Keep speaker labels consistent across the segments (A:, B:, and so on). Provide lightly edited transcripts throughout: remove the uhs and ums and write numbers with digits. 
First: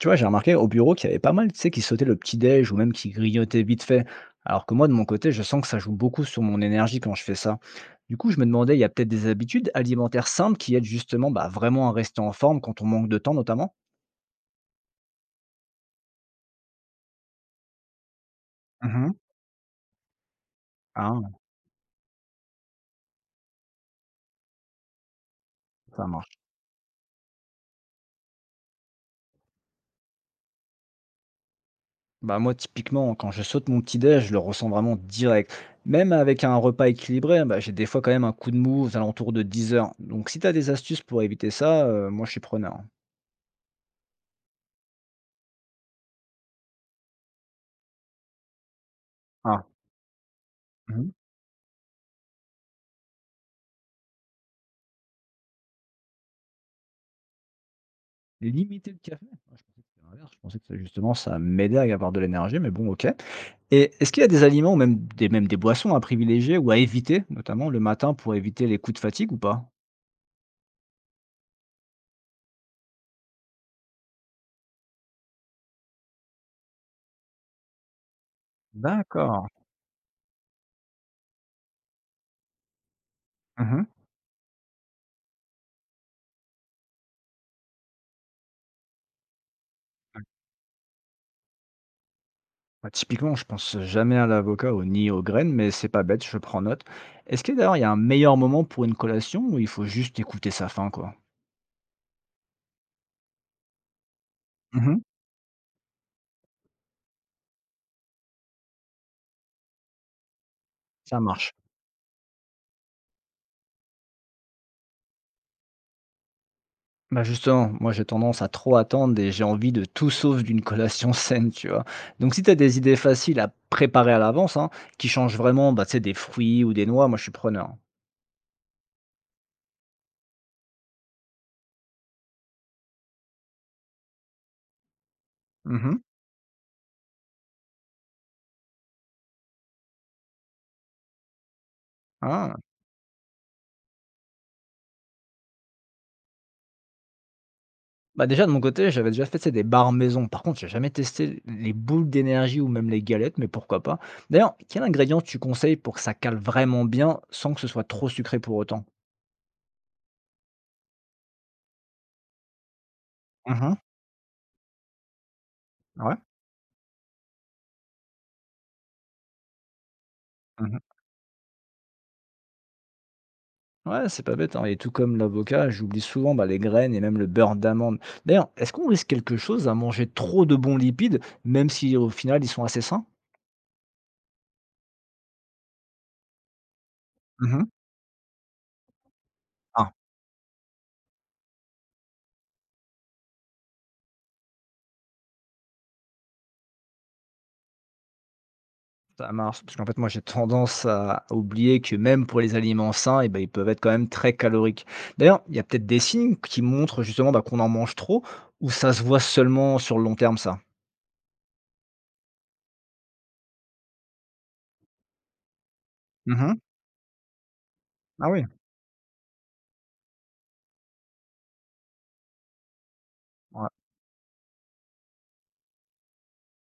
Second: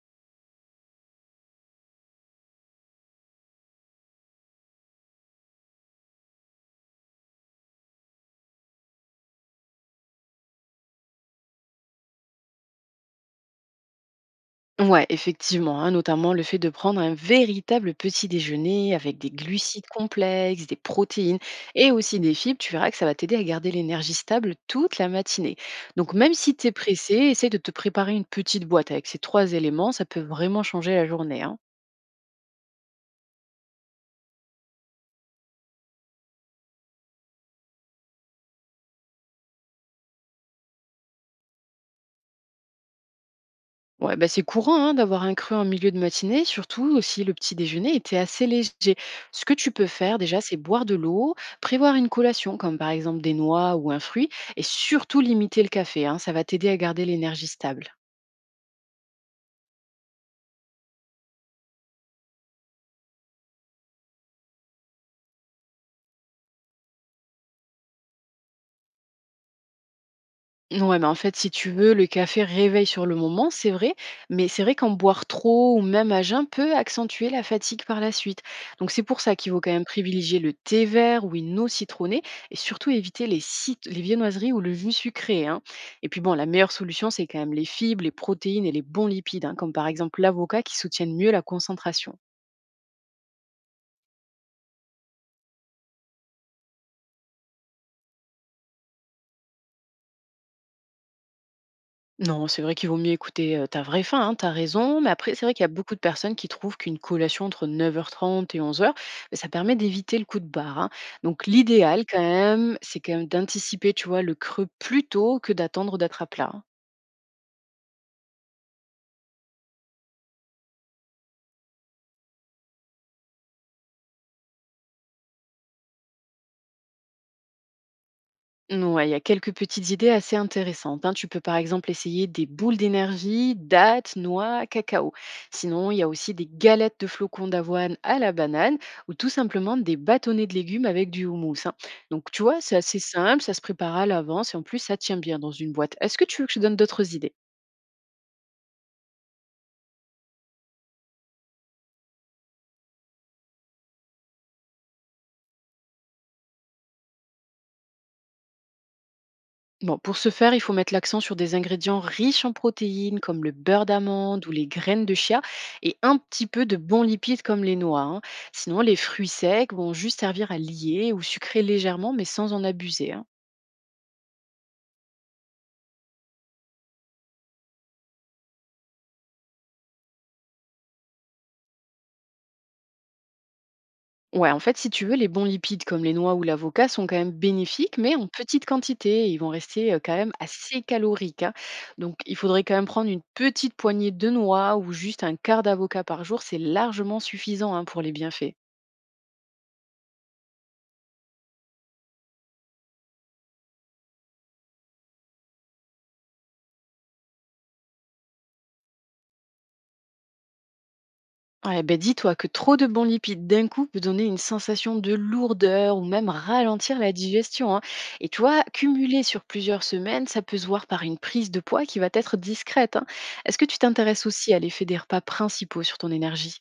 A: Tu vois, j'ai remarqué au bureau qu'il y avait pas mal, tu sais, qui sautaient le petit-déj ou même qui grignotaient vite fait. Alors que moi, de mon côté, je sens que ça joue beaucoup sur mon énergie quand je fais ça. Du coup, je me demandais, il y a peut-être des habitudes alimentaires simples qui aident justement bah, vraiment à rester en forme quand on manque de temps, notamment?
B: Ouais, effectivement, hein, notamment le fait de prendre un véritable petit déjeuner
A: Mhm.
B: avec des glucides complexes, des
A: Ah.
B: protéines et aussi des fibres, tu verras que ça va t'aider à garder l'énergie stable toute la matinée.
A: Ça
B: Donc même
A: marche.
B: si tu es pressé, essaye de te préparer une petite boîte avec ces trois éléments, ça peut vraiment changer la journée, hein.
A: Bah moi, typiquement, quand je saute mon petit-déj, je le ressens vraiment direct. Même avec un repas équilibré, hein, bah, j'ai des fois quand même un coup de mou aux alentours de 10 heures. Donc si tu as des astuces pour éviter ça, moi je suis preneur.
B: Ouais, bah, c'est courant hein, d'avoir un creux en milieu de matinée, surtout si le petit déjeuner était assez léger. Ce que
A: Ah.
B: tu peux faire déjà, c'est boire de l'eau, prévoir une collation, comme par exemple des noix ou un fruit, et surtout limiter le café, hein, ça va t'aider à garder l'énergie stable.
A: Limiter le café? Ah, je pensais que c'était l'inverse, je pensais que ça justement ça m'aidait à avoir de l'énergie, mais bon OK. Et est-ce qu'il y a des aliments ou même des boissons à privilégier ou à éviter, notamment le matin pour éviter les coups de fatigue ou pas?
B: Ouais, mais en fait, si tu veux, le café réveille sur le moment, c'est vrai, mais c'est vrai qu'en boire trop ou même à jeun peut accentuer la fatigue par la suite. Donc c'est pour ça
A: D'accord.
B: qu'il faut quand même privilégier le thé vert ou une eau citronnée et surtout éviter les,
A: Mmh.
B: les viennoiseries ou le jus sucré, hein. Et puis bon, la meilleure solution, c'est quand même les fibres, les protéines et les bons lipides, hein, comme par exemple
A: Ouais.
B: l'avocat qui soutiennent mieux la concentration.
A: Bah, typiquement, je pense jamais à l'avocat ou ni aux graines, mais c'est pas bête, je prends note. Est-ce que d'ailleurs il y a un meilleur moment pour une collation ou il faut juste écouter sa faim, quoi?
B: Non, c'est vrai qu'il vaut mieux écouter ta vraie faim, hein, t'as
A: Mmh.
B: raison. Mais après, c'est vrai qu'il y a beaucoup de personnes qui trouvent qu'une collation entre 9h30 et 11h, ben, ça permet d'éviter le coup de barre, hein.
A: Ça
B: Donc,
A: marche.
B: l'idéal, quand même, c'est quand même d'anticiper, tu vois, le creux plus tôt que d'attendre d'être à plat, hein.
A: Bah, justement, moi j'ai tendance à trop attendre et j'ai envie de tout sauf d'une collation saine, tu vois? Donc si tu as des idées faciles à préparer à l'avance, hein, qui changent vraiment, bah, tu sais, des fruits ou des noix, moi je suis preneur.
B: Ouais, il y a quelques petites idées assez intéressantes, hein. Tu peux par exemple essayer des boules d'énergie, dattes, noix, cacao. Sinon, il
A: Mhm.
B: y a aussi des galettes de flocons d'avoine à la banane ou tout simplement des bâtonnets de légumes avec du houmous, hein. Donc, tu
A: Ah.
B: vois, c'est assez simple, ça se prépare à l'avance et en plus, ça tient bien dans une boîte. Est-ce que tu veux que je donne d'autres idées?
A: Bah déjà de mon côté, j'avais déjà fait tu sais, des bars maison. Par contre, j'ai jamais testé les boules d'énergie ou même les galettes, mais pourquoi pas. D'ailleurs, quel ingrédient tu conseilles pour que ça cale vraiment bien sans que ce soit trop sucré pour autant?
B: Bon, pour ce faire, il faut mettre l'accent sur des ingrédients riches en protéines comme le
A: Mhm.
B: beurre d'amande ou les graines de chia et
A: Ouais.
B: un petit peu de bons lipides comme les noix, hein. Sinon, les fruits secs vont juste servir à lier ou sucrer légèrement mais sans en abuser, hein.
A: Ouais, c'est pas bête, hein, et tout comme l'avocat, j'oublie souvent bah, les graines et même le beurre d'amande. D'ailleurs, est-ce qu'on risque quelque chose à manger trop de bons lipides, même si au final ils sont assez sains?
B: Ouais, en fait, si tu veux, les bons lipides comme les noix ou l'avocat sont quand même
A: Mhm.
B: bénéfiques, mais en petite quantité. Ils vont
A: Ah,
B: rester quand même assez caloriques, hein. Donc, il faudrait quand même prendre une petite poignée de noix ou juste un quart d'avocat par jour. C'est largement suffisant hein, pour les bienfaits.
A: ça marche, parce qu'en fait, moi j'ai tendance à oublier que même pour les aliments sains, eh ben, ils peuvent être quand même très caloriques. D'ailleurs, il y a peut-être des signes qui montrent justement bah, qu'on en mange trop, ou ça se voit seulement sur le long terme, ça?
B: Ouais, ben dis-toi que trop de bons lipides d'un coup peut donner une sensation de lourdeur ou même
A: Mhm.
B: ralentir la digestion, hein.
A: Ah
B: Et tu
A: oui.
B: vois, cumulé sur plusieurs semaines, ça peut se voir par une prise de poids qui va être discrète, hein. Est-ce que
A: Ouais.
B: tu t'intéresses aussi à l'effet des repas principaux sur ton énergie?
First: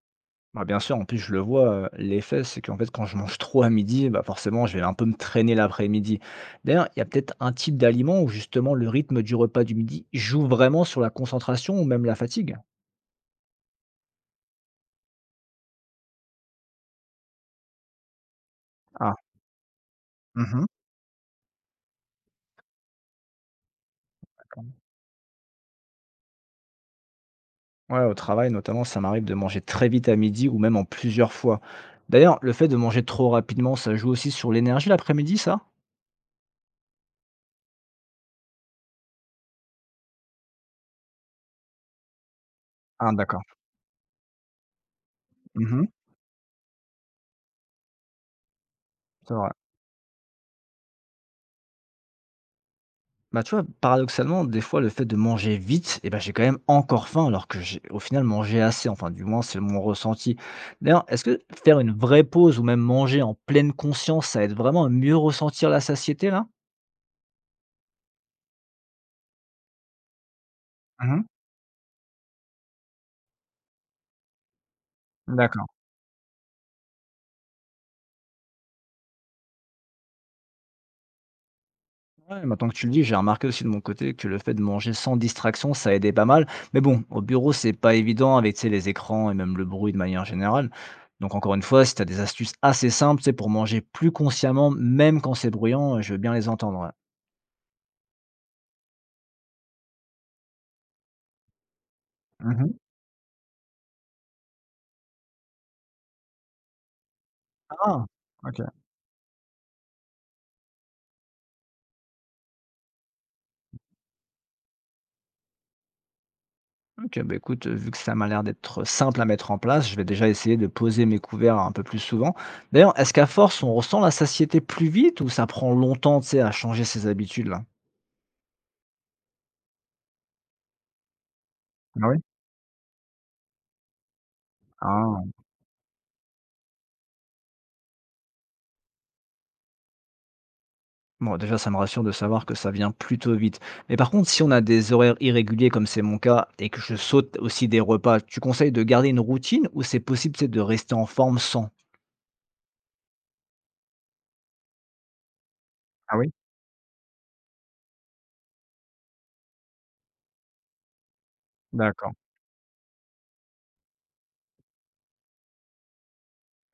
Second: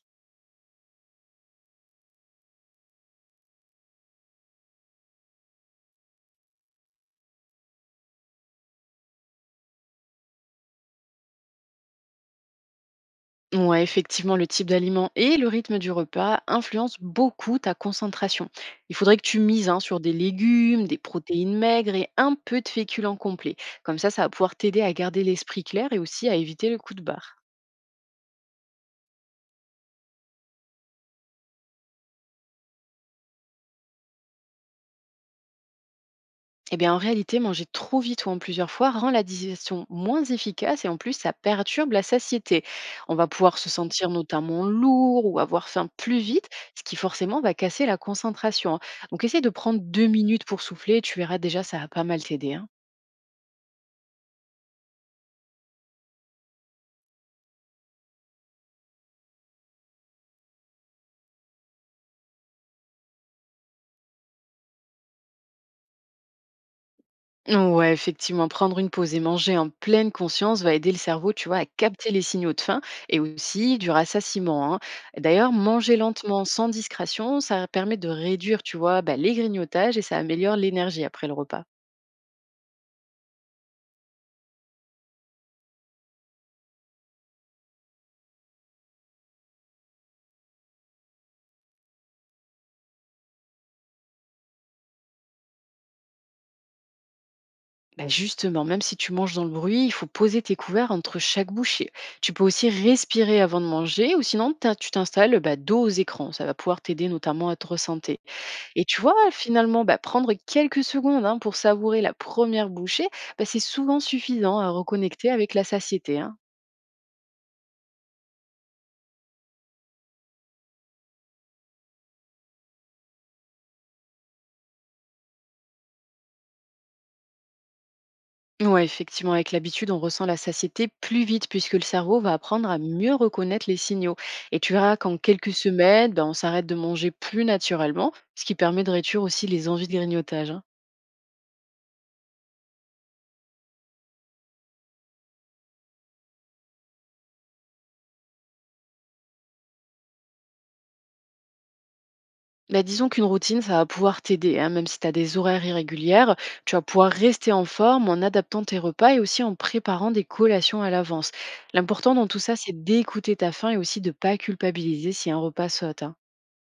A: Bah, bien sûr, en plus, je le vois, l'effet, c'est qu'en fait, quand je mange trop à midi, bah, forcément, je vais un peu me traîner l'après-midi. D'ailleurs, il y a peut-être un type d'aliment où justement le rythme du repas du midi joue vraiment sur la concentration ou même la fatigue?
B: Ouais, effectivement, le type d'aliment et le rythme du repas influencent beaucoup ta concentration. Il
A: Ah.
B: faudrait que tu mises hein, sur des
A: Mmh.
B: légumes, des protéines maigres et un peu de féculents complets. Comme ça va pouvoir t'aider à garder l'esprit clair et aussi à éviter le coup de barre.
A: Ouais, au travail notamment, ça m'arrive de manger très vite à midi ou même en plusieurs fois. D'ailleurs, le fait de manger trop rapidement, ça joue aussi sur l'énergie l'après-midi, ça?
B: Eh bien, en réalité, manger trop vite ou en plusieurs fois rend la digestion moins efficace et en plus, ça perturbe la satiété.
A: Ah
B: On va
A: d'accord.
B: pouvoir se sentir notamment lourd ou avoir
A: Mmh.
B: faim plus vite, ce qui forcément va casser la concentration, hein. Donc,
A: C'est
B: essaye de
A: vrai.
B: prendre 2 minutes pour souffler et tu verras déjà, ça va pas mal t'aider, hein.
A: Bah, tu vois, paradoxalement, des fois, le fait de manger vite, eh ben, j'ai quand même encore faim, alors que j'ai au final mangé assez. Enfin, du moins, c'est mon ressenti. D'ailleurs, est-ce que faire une vraie pause ou même manger en pleine conscience, ça aide vraiment à mieux ressentir la satiété, là?
B: Ouais, effectivement, prendre une pause et manger en pleine conscience va aider le
A: Mhm.
B: cerveau, tu vois, à capter les signaux de faim et aussi du rassasiement, hein. D'ailleurs,
A: D'accord.
B: manger lentement, sans discrétion, ça permet de réduire, tu vois, bah, les grignotages et ça améliore l'énergie après le repas.
A: Ouais, maintenant que tu le dis, j'ai remarqué aussi de mon côté que le fait de manger sans distraction, ça aidait pas mal. Mais bon, au bureau, c'est pas évident avec, tu sais, les écrans et même le bruit de manière générale. Donc encore une fois, si tu as des astuces assez simples, c'est pour manger plus consciemment, même quand c'est bruyant, je veux bien les entendre.
B: Bah, justement, même si tu manges dans le bruit, il faut poser tes couverts entre chaque bouchée. Tu peux aussi
A: Ouais.
B: respirer avant de manger ou sinon tu t'installes bah, dos aux écrans. Ça va pouvoir t'aider notamment à te
A: Ah!
B: ressenter.
A: OK.
B: Et tu vois, finalement, bah, prendre quelques secondes hein, pour savourer la première bouchée, bah, c'est souvent suffisant à reconnecter avec la satiété, hein.
A: OK, bah, écoute, vu que ça m'a l'air d'être simple à mettre en place, je vais déjà essayer de poser mes couverts un peu plus souvent. D'ailleurs, est-ce qu'à force, on ressent la satiété plus vite ou ça prend longtemps, tu sais, à changer ses habitudes-là?
B: Ouais, effectivement, avec l'habitude, on ressent la satiété plus vite puisque le
A: Ah oui?
B: cerveau va apprendre à mieux reconnaître les signaux. Et tu verras qu'en
A: Ah!
B: quelques semaines, bah, on s'arrête de manger plus naturellement, ce qui permet de réduire aussi les envies de grignotage, hein.
A: Bon, déjà, ça me rassure de savoir que ça vient plutôt vite. Mais par contre, si on a des horaires irréguliers comme c'est mon cas et que je saute aussi des repas, tu conseilles de garder une routine ou c'est possible, tu sais, de rester en forme sans?
B: Bah, disons qu'une routine, ça va pouvoir t'aider, hein, même si tu as des horaires
A: Ah oui?
B: irrégulières, tu vas pouvoir rester en forme en adaptant tes repas et aussi en préparant des collations à l'avance.
A: D'accord.
B: L'important dans tout ça, c'est d'écouter ta faim et aussi de ne pas culpabiliser si un repas saute, hein.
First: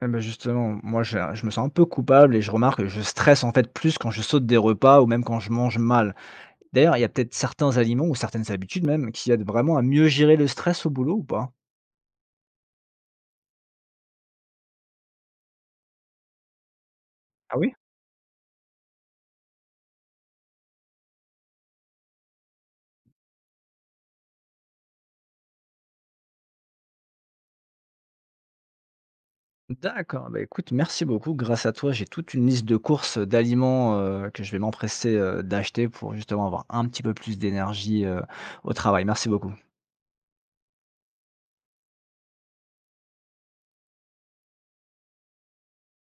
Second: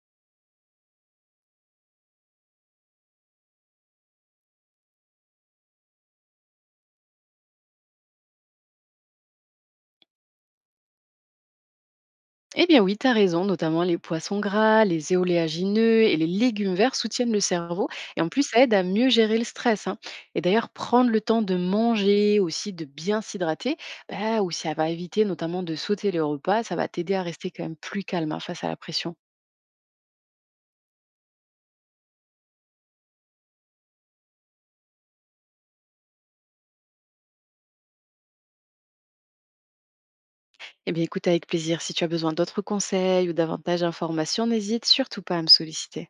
A: Eh ben, justement, moi, je me sens un peu coupable et je remarque que je stresse, en fait, plus quand je saute des repas ou même quand je mange mal. D'ailleurs, il y a peut-être certains aliments ou certaines habitudes même qui aident vraiment à mieux gérer le stress au boulot ou pas?
B: Eh bien oui, tu as raison, notamment les poissons gras, les éoléagineux et les légumes verts soutiennent le
A: Ah oui?
B: cerveau et en plus ça aide à mieux gérer le stress, hein. Et d'ailleurs, prendre le temps de manger, aussi de bien s'hydrater, bah, ou ça va éviter notamment de sauter les repas, ça va t'aider à rester quand même plus calme hein, face à la pression.
A: D'accord, bah, écoute, merci beaucoup. Grâce à toi, j'ai toute une liste de courses d'aliments, que je vais m'empresser, d'acheter pour justement avoir un petit peu plus d'énergie, au travail. Merci beaucoup.
B: Eh bien écoute avec plaisir, si tu as besoin d'autres conseils ou davantage d'informations, n'hésite surtout pas à me solliciter.